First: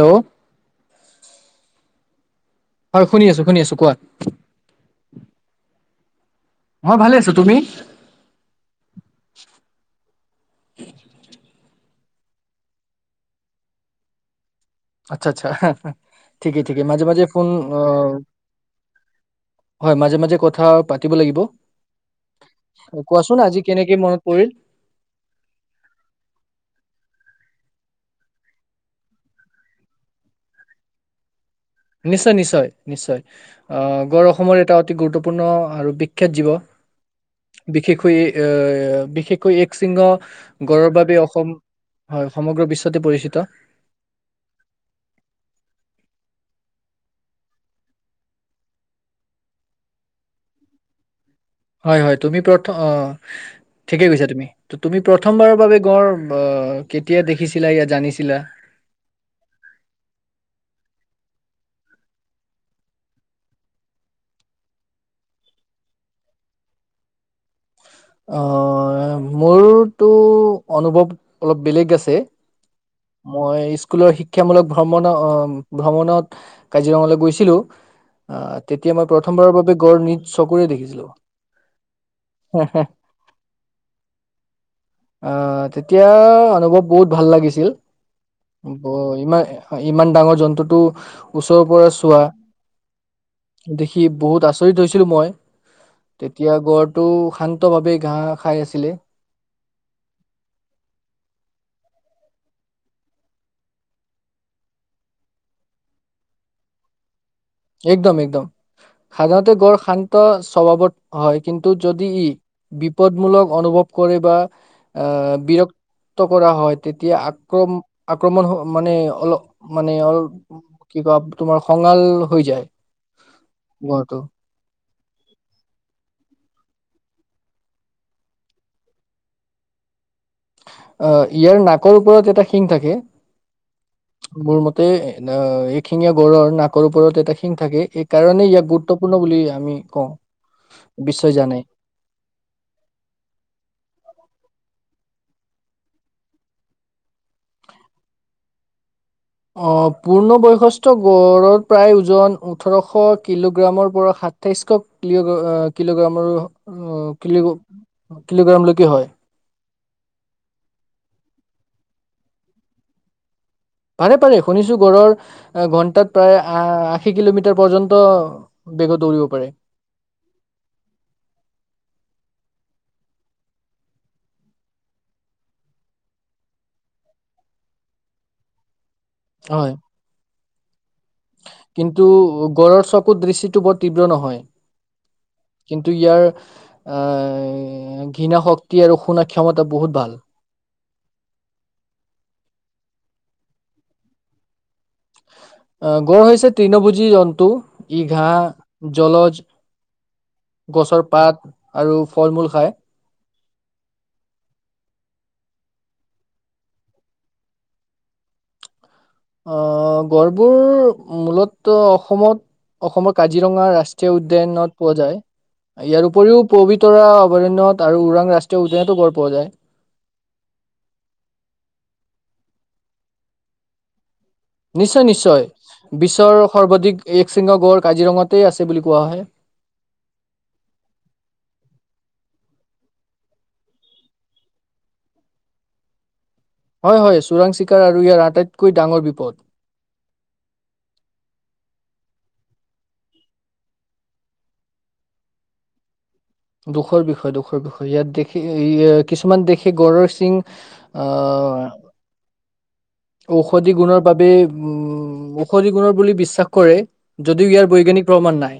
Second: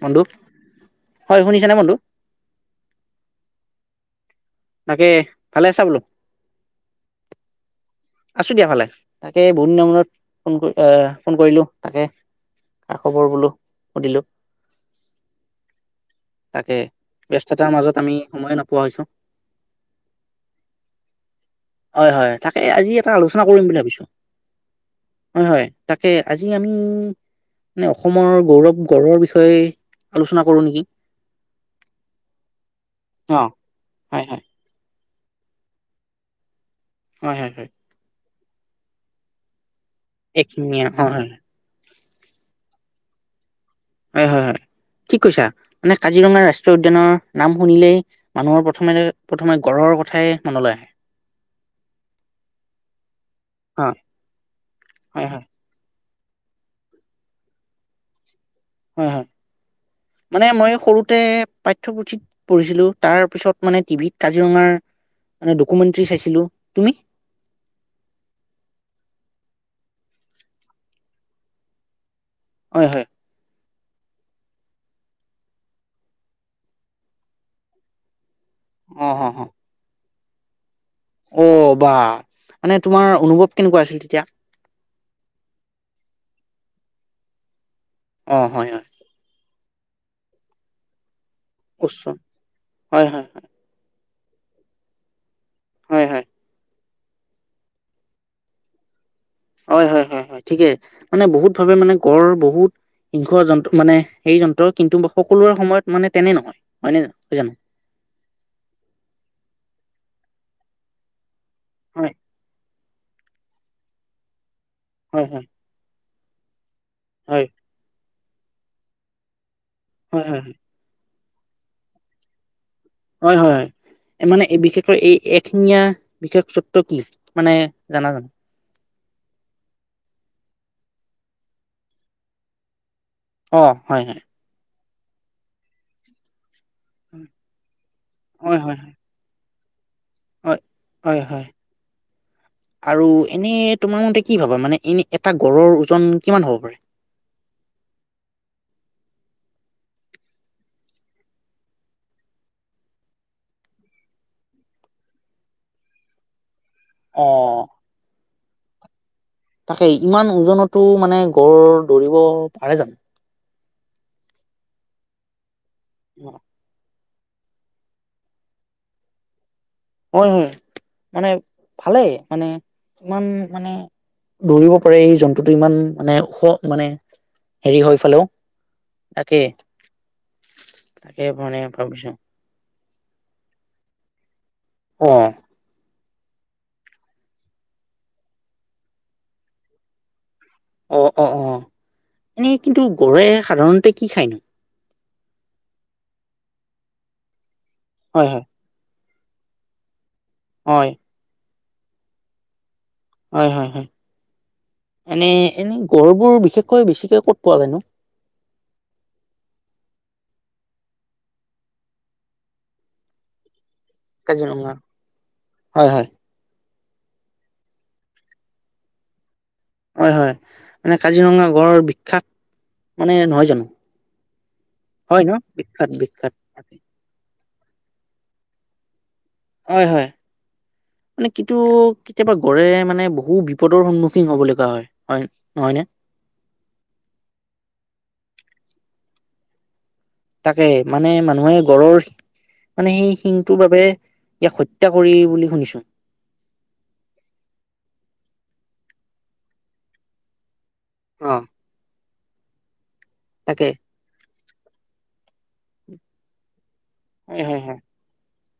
Hello বন্ধু? হয় শুনিছ নে বন্ধু? হয় শুনি আছো, শুনি আছো কোৱা? তাকে ভালে আছা বোলো? মই ভালে আছো তুমি? আছো দিয়া ফালে তাকে বহুত দিনৰ মূৰত ফোন কৰি অঁ ফোন কৰিলো। তাকে খা খবৰ বোলো সুধিলোঁ আচ্ছা আচ্ছা ঠিকে তাকে ঠিকে মাজে মাজে ফোন ব্যস্ততাৰ মাজত আমি সময়ে নোপোৱা হৈছো হয় মাজে মাজে কথা পাতিব লাগিব এ কোৱাচোন আলোচনা আজি কৰিম বুলি কেনেকে ভাবিছো মনত পৰিল হয় হয় তাকে আজি আমি মানে অসমৰ গৌৰৱ গড়ৰ‌ বিষয়ে আলোচনা কৰো নেকি? নিশ্চয় নিশ্চয় নিশ্চয় অ হয় গড় হয় অসমৰ এটা অতি গুৰুত্বপূৰ্ণ আৰু বিখ্যাত জীৱ হয় হয় হয় বিশেষ কৈ এ বিশেষকৈ এক এইখিনিয়ে গড়ৰ হয় বাবে হয় অসম হয় সমগ্ৰ বিশ্ব তাতে পৰিচিত হয় হয় হয় ঠিক কৈছা মানে কাজিৰঙা ৰাষ্ট্ৰীয় উদ্যানৰ নাম শুনিলেই মানুহৰ প্ৰথমে প্ৰথমে গড়ৰ কথাই মনলৈ আহে । হয় হয় তুমি প্ৰথম অ হয় ঠিকেই কৈছা তুমি তুমি হয় হয় প্ৰথমবাৰৰ বাবে গড় ব কেতিয়া দেখিছিলা ইয়া জানিছিলা? হয় হয় মানে মই সৰুতে পাঠ্যপুথিত পঢ়িছিলো তাৰ পিছত মানে টিভিত কাজিৰঙাৰ দকুমনতি চাইছিলো। অ মোৰটো অনুভৱ অলপ বেলেগ আছে । হয় হয় মই স্কুলৰ শিক্ষামূলক ভ্ৰমণ ভ্ৰমণত কাজিৰঙালে গৈছিলোঁ । অ', তেতিয়া অ মই অ অ প্ৰথমবাৰৰ বাবে গনি চকুৰে দেখিছোঁ। অ', বা মানে তোমাৰ অনুভৱ কেনেকুৱা আছিল তেতিয়া? আহ', তেতিয়া অনুভৱ বহুত ভাল লাগিছিল। অ হয় ব হয় ইমান হয় ', ইমান ডাঙৰ জন্তুটো ওচৰ পৰা উচ্চ চোৱা হয় হয় দেখি। কি বহুত আচৰিত হৈছিলো মই? হয় হয় তেতিয়া গৰ টো শান্ত ভাৱে ঘাঁহ খাই আছিলে। হয় - হয় -হয় - হয় ঠিকেই মানে বহুত ভাৱে মানে গড় বহুত সিংহ যন্ত্ৰ মানে হেই যন্ত্ৰ কিন্তু সকলোৰে সময়ত মানে তেনে নহয় হয় নে? একদম -একদম সাধাৰণতে গড় শান্ত ত স্বভাৱত হয়। কিন্তু যদি হয় ই বিপদমূলক অনুভৱ কৰে বা হয় আহ হয় ', বিৰক্ত কৰা হয়। তেতিয়া হয় আক্ৰম। আক্ৰমণ হ ', মানে অলপ মানে অল হয় হয় কি কোৱা? তোমাৰ খঙাল। হৈ যায়। হয়- হয়- হয় গড়টো মানে বিশেষৰ এই এশঙিয়ীয়া বিশেষ চতক কি। মানে জানা জানো? অ', ইয়াৰ নাকৰ ওপৰত এটা শিং থাকে। অ', হয় -হয় এখিঙীয়া গৰৰ ন। ওপৰত এটা শিং থাকে এই কাৰণে হয়, ইয়াক হয়, গুৰুত্বপূৰ্ণ বুলি। উম। হয়- হয় - হয় আৰু এনে তোমাৰ মতে কি ভাবা মানে এনে। এটা গড়ৰ ওজন কিমান হ'ব পাৰে? আহ ', পূৰ্ণবয়সস্থ গড়ৰ প্ৰায় ওজন ওঠৰশ কিলোগ্ৰামৰ পৰা সাতাইছশ ক কিলোগ্ৰামৰ অ', কি অ', কিলোগ্ৰামলৈকে হয়। তাকে, ইমান ওজনতো মানে গঁড় দৌৰিব পাৰে জানো? পাৰে-পাৰে, শুনিছো গঢ়ৰ অ' ঘন্টাত প্ৰায় আ আশী কিলোমিটাৰ পৰ্যন্ত বেগত দৌৰিব পাৰে। হয়-হয়, মানে ভালেই মানে ইমান মানে দৌৰিব পাৰে, এই জন্তুটো ইমান মানে ওখ মানে হেৰি হয় ফালেও। তাকে হয়, তাকে মানে কিন্তু ভাবিছো গড়ৰ চব দৃষ্টিটো বৰ তীব্ৰ নহয়। অ', টো ইয়াৰ আহ ঘৃণা শক্তি আৰু শুনা ক্ষমতা বহুত ভাল। অ-অ-অ, এনেই কিন্তু গড়ে সাধাৰণতে কি খায়নো? আহ, গড় হৈছে তণভুজি জন্তু। ই হয়, ঘাঁ হয়, জলজ হয়, গছৰ পাত, আৰু ফল মূল খায়। হয়-হয় এনে এনে গড়বোৰ বিশেষকৈ বেছিকে ক'ত পোৱা জানো। অ' গড়বোৰ মূলত অসমত, অসমৰ কাজিৰঙা ৰা কাজিৰঙা উদ্যানত পোৱা যায়। হয় হয় ইয়াৰ উপৰিও প তৰা অভৰণ্য আৰু ওৰাং ৰাষ্ট্ৰীয় উদ্যানতো গড় পোৱা যায়। হয়-হয়, মানে কাজিৰঙা গড়ৰ বিখ্যাত মানে নহয় জানো। হয় ন নিশ্চয়-নিশ্চয়, বিখ্যাত বিখ্যাত বিশ্বৰ সৰ্বাধিক এক শৃংগ গড় কাজিৰঙাত তেই আছে বুলি কোৱা হয়। হয় হয়, মানে কিটো কেতিয়াবা গড়ে মানে বহু বিপদৰ সন্মুখীন হ'ব লগা হয় হয়, নহয় নে। হয় হয় চোৰাং চিকাৰ আৰু ইয়াৰ আটাইতকৈ ডাঙৰ বিপদ তাকে, মানে মানুহে গড়ৰ মানে সেই শিংটোৰ বাবে ইয়াক হত্যা কৰি বুলি শুনিছোঁ। দুখৰ বিষয়, দুখৰ বিষয়, ইয়াত দেখি হেই কিছুমান দেশি গড়ৰ সিং অ, তাকে ঔষধি গুণৰ বাবে উ ঔষধি গুণৰ বুলি বিশ্বাস কৰে। এই যদিও হে ইয়াৰ হে বৈজ্ঞানিক প্ৰমাণ নাই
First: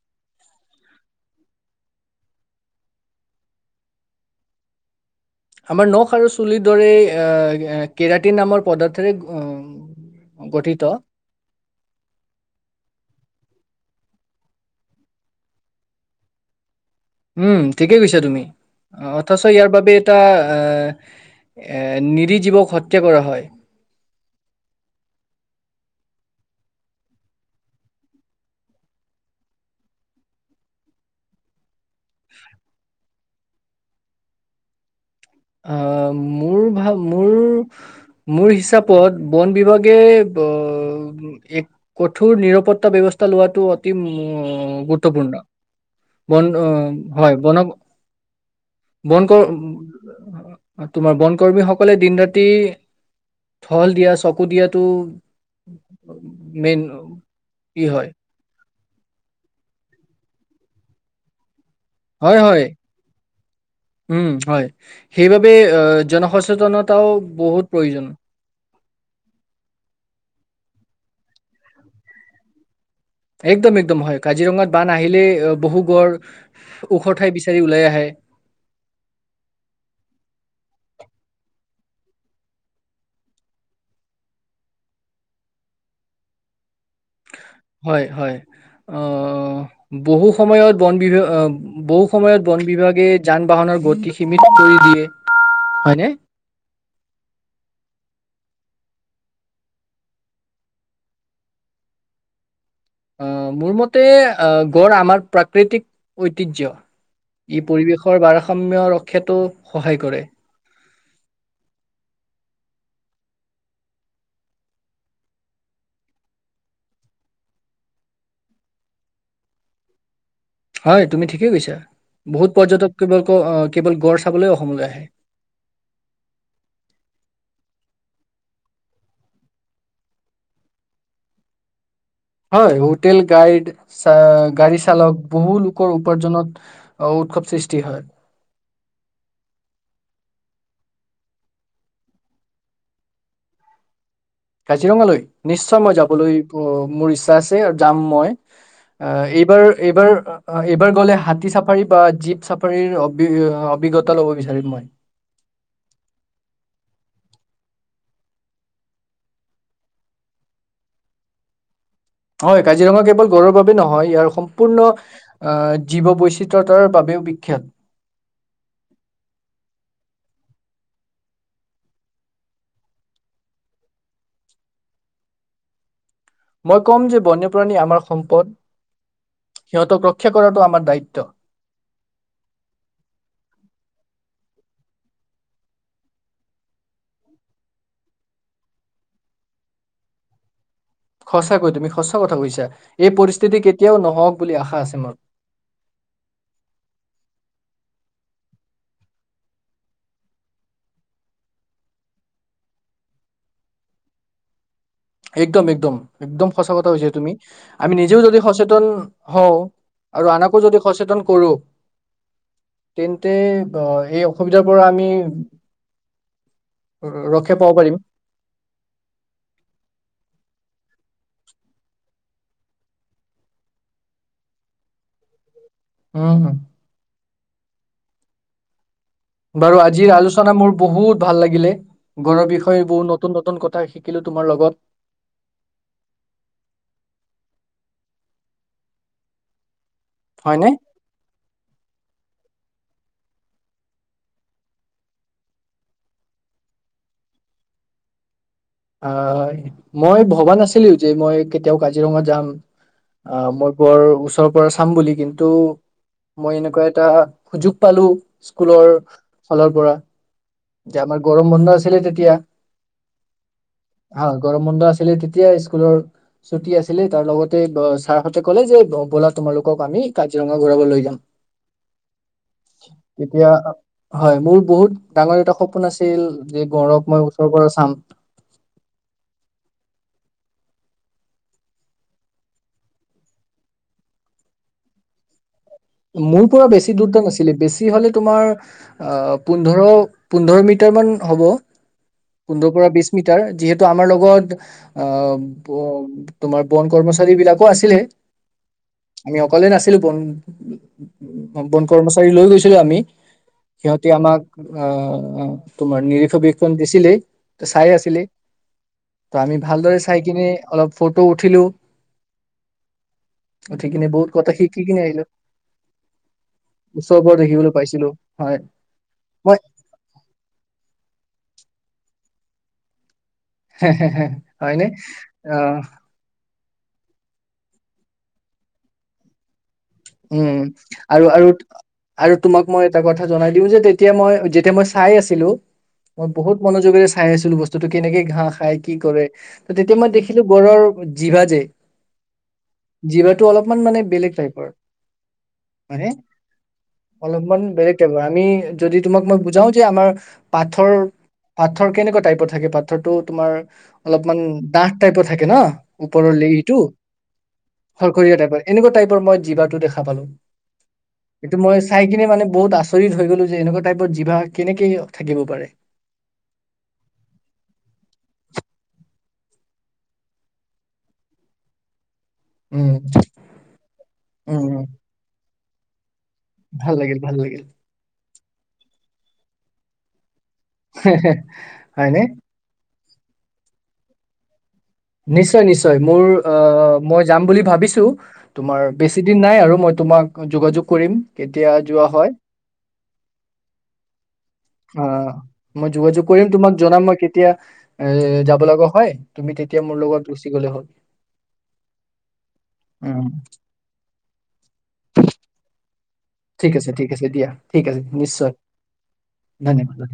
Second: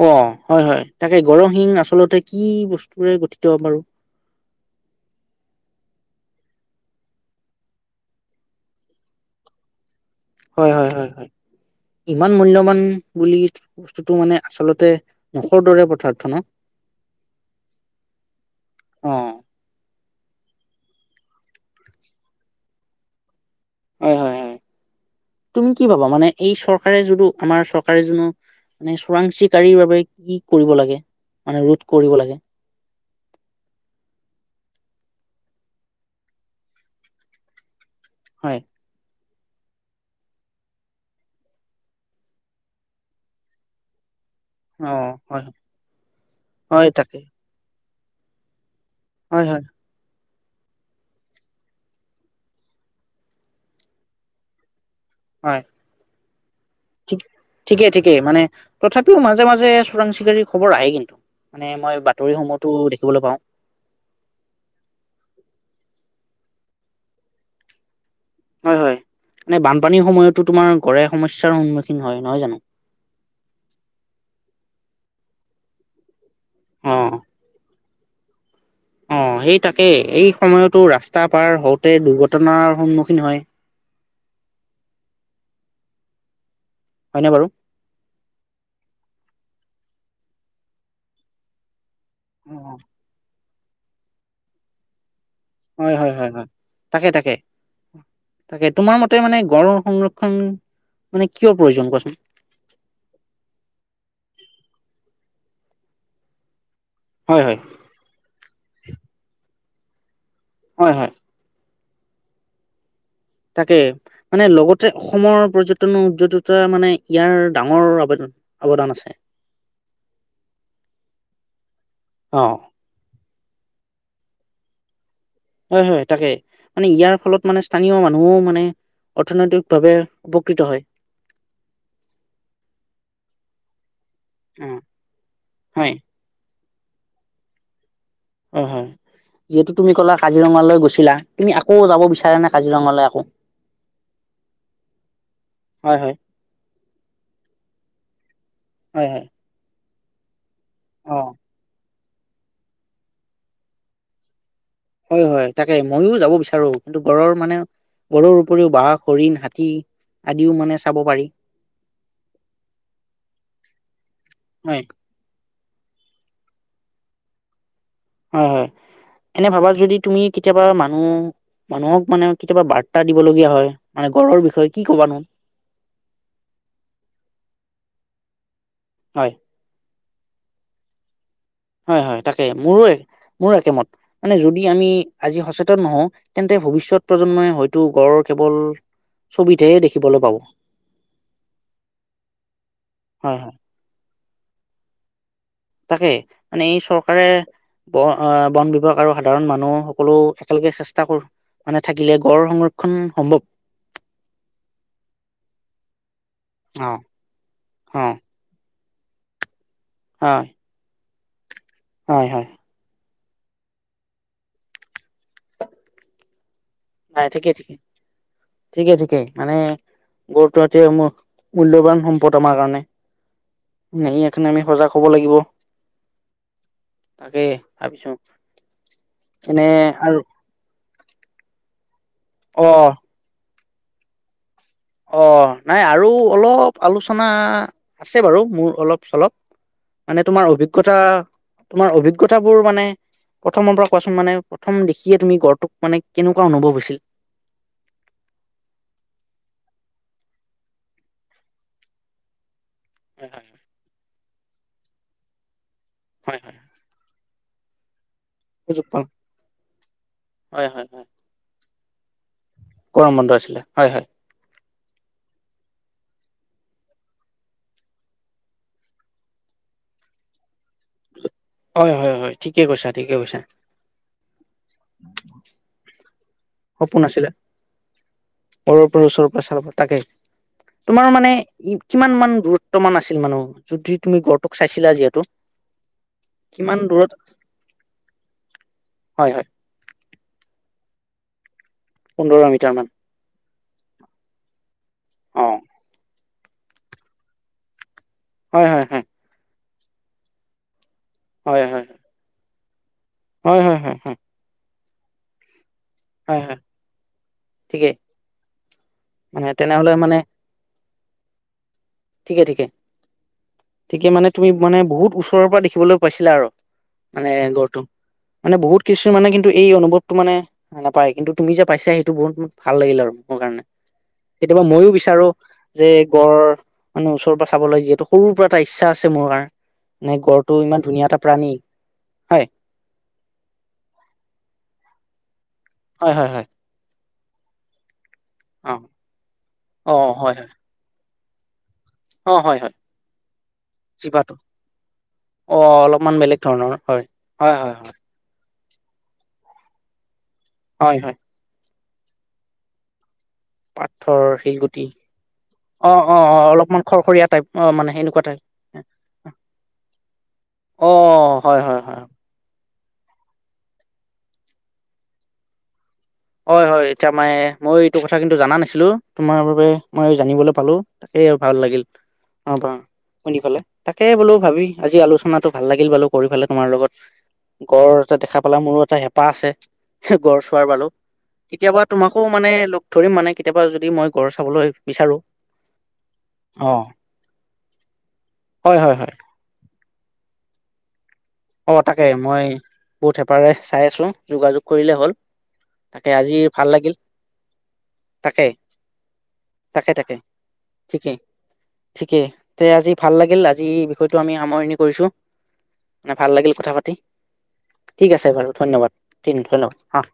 অ' হয় হয় তাকে গড়ৰ শিং আচলতে কি বস্তুৰে গঠিত বাৰু আমাৰ নখ আৰু চুলিৰ দৰে এ কেৰাটিন নামৰ পদাৰ্থৰে উম হয় হয় হয় হয়, ইমান মূল্যবান বুলি বস্তুটো মানে আচলতে নখৰ দৰে পদাৰ্থ ন। উম, ঠিকেই কৈছা তুমি অ' অথচ ইয়াৰ বাবে এটা আহ, এ নিৰি জীৱক হত্যা কৰা হয়। হয় হয় হয়, তুমি কি ভাবা মানে এই চৰকাৰে যদিটো আমাৰ চৰকাৰে যোনো মানে চোৰাংচিকীৰ বাবে কি কৰিব লাগে মানে ৰোধ কৰিব লাগে। অ মোৰ ভাৱ মোৰ মোৰ হয় হিচাপত বন বিভাগে, এক কঠোৰ নিৰাপত্তা ব্যৱস্থা লোৱাটো অতি উ অ গুৰুত্বপূৰ্ণ হয় বন হয় তাকে হয় বন বন্ হয় হয় কৰ তোমাৰ বন কৰ্মী সকলে দিন ৰাতি থহল দিয়া চকু দিয়াত হয় টো মেইন ঠিক কি ঠিকেই হয় ঠিকেই মানে তথাপিও মাজে মাজে চোৰাং চিকাৰীৰ খবৰ আহে কিন্তু মানে মই হয় হয় বাতৰিসমূহতো দেখিবলৈ পাওঁ উম হয় সেইবাবে এ জন সচ সচেতনতাও বহুত প্ৰয়োজন হয় হয় মানে বানপানীৰ সময়তো তোমাৰ গড়ে সমস্যাৰ সন্মুখীন হয় নহয় জানো একদম একদম হয় কাজিৰঙাত বান আহিলেই বহু গড় ওখ অ ঠাই বিচাৰি ওলাই আহে অ সেই তাকেই এই সময়তো ৰাস্তা পাৰ হওঁ তে দুৰ্ঘটনাৰ সন্মুখীন হয় হয়নে বাৰু হয় হয় অহ বহু সময়ত বন বিভা অ বৌ সময়ত অ বন বিভাগে যান বাহনৰ গতি সীমিত কৰি দিয়ে হয় হয়নে? হয় হয় হয় তাকে তাকে তাকে তোমাৰ মতে মানে গড়ৰ সংৰক্ষণ মানে কিয় প্ৰয়োজন কোৱাচোন অ' মোৰ মতে আহ, গড় আমাৰ প্ৰাকৃতিক ঐতিহ্য হয় হয় ই পৰিৱেশৰ বাৰ সম্য ৰক্ষা টো সহায় কৰে । হয় হয়। তাকে মানে লগতে অসমৰ পৰ্যটন উদ্যদতা মানে ইয়াৰ ডাঙৰ অবদা অৱদান আছে হয় তুমি ঠিকেই কৈছা, অ বহুত পৰ্যটক কেৱল ক অ । কেৱল গড় চাবলৈও অসমলৈ আহে হয় হয় তাকে মানে ইয়াৰ ফলত মানে স্থানীয় মানুহো মানে অৰ্থনৈতিক ভাৱে উপকৃত হয়। হয় হোটেল গাইড চ অ গাড়ী চালক বহু হয় লোকৰ উপাৰ্জনত অ উৎসৱ সৃষ্টি হয়। অ হয় যিহেতু তুমি কলা কাজিৰঙালৈ গৈছিলা তুমি আকৌ যাব বিচাৰা নে কাজিৰঙালৈ আকৌ । কাজিৰঙালৈ নিশ্চয় মই যাবলৈ মোৰ ইচ্ছা আছে আৰু যাম মই হয় হয় আহ এইবাৰ এইবাৰ । অ এইবাৰ অ গ'লে হাতী চাফাৰী বা জীপ চাফাৰীৰ অভিজ্ঞতা ল'ব বিচাৰিম মই । হয় হয় তাকে মইয়ো যাব বিচাৰো, কিন্তু গড়ৰ মানে গড়ৰ উপৰিও বাঘ হৰিণ হাতী আদিও মানে চাব পাৰি । হয় কাজিৰঙা কেৱল গড়ৰ বাবে নহয় ইয়াৰ হয় সম্পূৰ্ণ আহ জীৱ বৈচিত্ৰতাৰ বাবেও বিখ্যাত । হয় হয় এনে ভাবা যদি তুমি কেতিয়াবা মানুহ মানুহক মানে কেতিয়াবা বাৰ্তা দিবলগীয়া হয় মানে গড়ৰ বিষয়ে কি ক'বানো। মই ক'ম যে বন্যপ্ৰাণী আমাৰ সম্পদ হয় সিহঁতক ৰ। ৰক্ষা কৰাটো আমাৰ দায়িত্ব। হয় হয় তাকে মোৰো মোৰো একেমত মানে যদি আমি আজি সচেতন নহওঁ তেন্তে ভৱিষ্যত প্ৰজন্মই হয়তো গড়ৰ কেৱল ছবিতহে দেখিবলৈ পাব । সঁচাকৈ তুমি সচা কথা কৈছা এই হয় পৰিস্থিতি কেতিয়াও নহওক। বুলি আশা আছে মোৰ । তাকে মানে এই চৰকাৰে ব বন বিভাগ আৰু সাধাৰণ মানুহ সকলো একেলগে চেষ্টা মানে থাকিলে গড় সংৰক্ষণ সম্ভৱ। একদম এক্দম একদম সঁচা কথা অ কৈ হৈছে তুমি আমি অ নিজেও যদি সচেতন হওঁ আৰু হয় আনকো যদি সচেতন কৰো হয় হয় । তেন্তে এই অসুবিধাৰ পৰা আমি। নাই ঠিকেই ৰক্ষা পাব ঠিকেই পাৰিম ঠিকেই ঠিকেই মানে। গড়টো সেইটো মূল্যবান সম্পদ আমাৰ কাৰণে ই সেই কাৰণে আমি সজাগ হব লাগিব। উম হম। তাকে ভাবিছো। এনে বাৰু আজিৰ আৰু আলোচনা মোৰ বহুত। ভাল লাগিলে। গড়ৰ অ বিষয়ে বহু নতুন নতুন কথা [unintelligible] শিকিলো তোমাৰ লগত। অ নাই আৰু অলপ আলোচনা আছে বাৰু মোৰ অলপ চলপ। মানে তোমাৰ হয়নে অভিজ্ঞতা তোমাৰ অভিজ্ঞত কথাবোৰ মানে প্ৰথমৰ পৰা কোৱাচোন মানে প্ৰথম দেখিয়ে তুমি গড়টোক মানে কেনেকুৱা অনুভৱ হৈছিল? অ হয় মই ভবা নাছিলো যে মই কেতিয়াও কাজিৰঙা যাম। হয় অ হয়। মই বৰ ওচ তাৰ পৰা চাম বুলি কিন্তু। হয় মই হয় এনেকুৱা এটা সুযোগ পালোঁ। সুযোগ স্কুলৰ পাম ফালৰ পৰা। হয় হয় যে হয় আমাৰ গৰম বন্ধ আছে ছিলে তেতিয়া। গৰম বন্ধ আছিলে হয় হয়। আছিল তেতিয়া স্কুলৰ ছুটি আছিলে তাৰ লগতে ছাৰহঁতে ক'লে যে ব'লা তোমালোকক আমি কাজিৰঙা ঘূৰাব লৈ যাম। হয় হয় হয় ঠিকে কৈছা ঠিকে কৈছা। তেতিয়া হয় মোৰ বহুত এটা সপোন আছিল। যে গড়ক সপোন মই আছিলে, ওচৰৰ পৰা চাম সৰুৰ পৰা ওচৰৰ পৰা চাব পাম, তাকে। তোমাৰ মানে কিমান মান দূৰত্ব মান আছিল মানুহ যদি তুমি গড়টোক চাইছিলা যিহেতু। মোৰ পৰা কিমান বেছি দূৰত দুৰত্ব নাছিলে, বেছি হলে তোমাৰ হয় অহ হয় পোন্ধৰ পোন্ধৰ মি টাৰমান হ'ব। পোন্ধৰ মিটাৰ মান পৰা বিছমিটাৰ যিহেতু আমাৰ লগত আ অ ব তোমাৰ বন কৰ্মচাৰী বিলাকো আছিলে। হয় হয় হয়। লে নাছিলো বন [unintelligible] অ হয় বন হয় কৰ্মচাৰী লৈ গৈছ ছিল আমি। হয় হয় হয় সিহঁতি হয় আমাক অ অ অ। তোমাৰ নিৰীক্ষণ হয় হয় বিৰিক্ষন দিছিলেই ত ঠিকেই চাইয়ে আছিলে ত মানে আমি তেনেহলে ভালদৰে মানে চাই কিনে অলপ ফটো উঠিলোঁ ঠিকে ঠিকে, কিনে ঠিকে মানে বহুত তুমি কথা মানে শিকি কিনে বহুত আহিলো উচ ওচৰৰ পৰা দেখিবলৈ পাইছিলা আৰু ওচৰৰ মানে পৰা দেখিবলৈ গড়টো, পাইছিলো মানে হয় বহুত কিছু মানে কিন্তু মই এই অনুভৱটো মানে নাপ পাই কিন্তু তুমি যে পাইছা সেইটো বহুত ভাল লাগিল আৰু। কাৰণে কেতিয়াবা হয়নে ময়ো বিচাৰো অ যে গড় ওচৰ চাবলৈ যিহেতু সৰুৰ পৰা এটা ইচ্ছা আছে মোৰ। মানে গড়টো উম ইমান ধুনীয়া এটা আৰু প্ৰাণী আৰু আৰু হয় তোমাক মই এটা কথা জনাই দিওঁ যে তেতিয়া মই যে। এতিয়া মই চাই আছিলোঁ। হয় হয় মই হয় বহুত মনোযোগৰে খাই আছিলোঁ বস্তুটো। কেনেকে ঘাঁহ অ খাই কি কৰে। ত অ তেতিয়া মই হয় দেখিলোঁ হয় গড়ৰ জিভা যে অ হয় হয় জিভাটো অলপমান মানে বেলেগ জিভাটো টাইপৰ। অ হয়নে অলপমান বেলেগ ধৰণৰ হয় হয় অলপমান হয় হয় বেলেগ টাইপৰ আমি যদি তোমাক ম। বুজাও যে আমাৰ পাথৰ হয় হয় পাথ পাথৰ কেনেকা টাইপত থাকে পাথৰটো। তোমাৰ পাথৰ অলপমান শিলগুটি দাঠ টাইপৰ থাকে ন অ অ ওপৰৰ অ লেইটো অলপমান খৰখৰীয়া টাইপ অ মানে সেনেকুৱা খৰখৰীয়া টাইপ টাইপৰ এনেকুৱা টাইপৰ মই জীৱা খাই পালোঁ অ হয় এইটো হয় মই হয় চাই কিনে মানে বহুত আচৰিত হৈ গ'লো যে এনেকুৱা টাইপৰ জিভা কেনেকে থাকিব পাৰে। হয় হয় এতিয়া মানে মই এইটো কথা কিন্তু জাননা নাছিলোঁ তোমাৰ বাবে মই জানিবলৈ পালোঁ তাকেই আৰু ভাল লাগিল। অ প উম শুনি পালে তাকে বোলো উম ভাবি উম, আজি আলোচনাতোক। ভাল লাগিল বালু কৰি ফালে তোমাৰ লগত ভাল লাগিল ভাল লাগিল গড় এটা দেখা গ'লা মোৰো এটা হেঁপাহ আছে গড় চোৱাৰ বাৰু কেতিয়াবা তোমাকো হয়নে মানে ধৰিম মানে কেতিয়াবা যদি মই গড়ৰ চাবলৈ বিচাৰো নিশ্চয় নিশ্চয় মোৰ অ আহ মই যাম বুলি ভাবিছোঁ হয় তোমাৰ হয় হয় বেছি দিন নাই আৰু মই। তোমাক যোগাযোগ কৰিম। কেতিয়া অ তাকে যোৱা হয় মই বহুত হেপাৰে চাই আছোঁ যোগাযোগ কৰিলে হ'ল আহ মই তাকে যোগাযোগ আজি কৰিম ভাল তোমাক লাগিল জনাম মই কেতিয়া এ তাকে যাব লগা হয় তুমি তেতিয়া তাকে মোৰ তাকে লগত গুচি গ'লে হ'ল ঠিকেই ঠিকেই তে আজি উ। ভাল লাগিল আজি বিষয়টো আমি সামৰণি কৰিছো মানে ভাল লাগিল কথা ঠিক আছে পাতি ঠিক আছে দিয়া ঠিক আছে বাৰু নিশ্চয় ধন্যবাদ দিম অ ধন্যবাদ।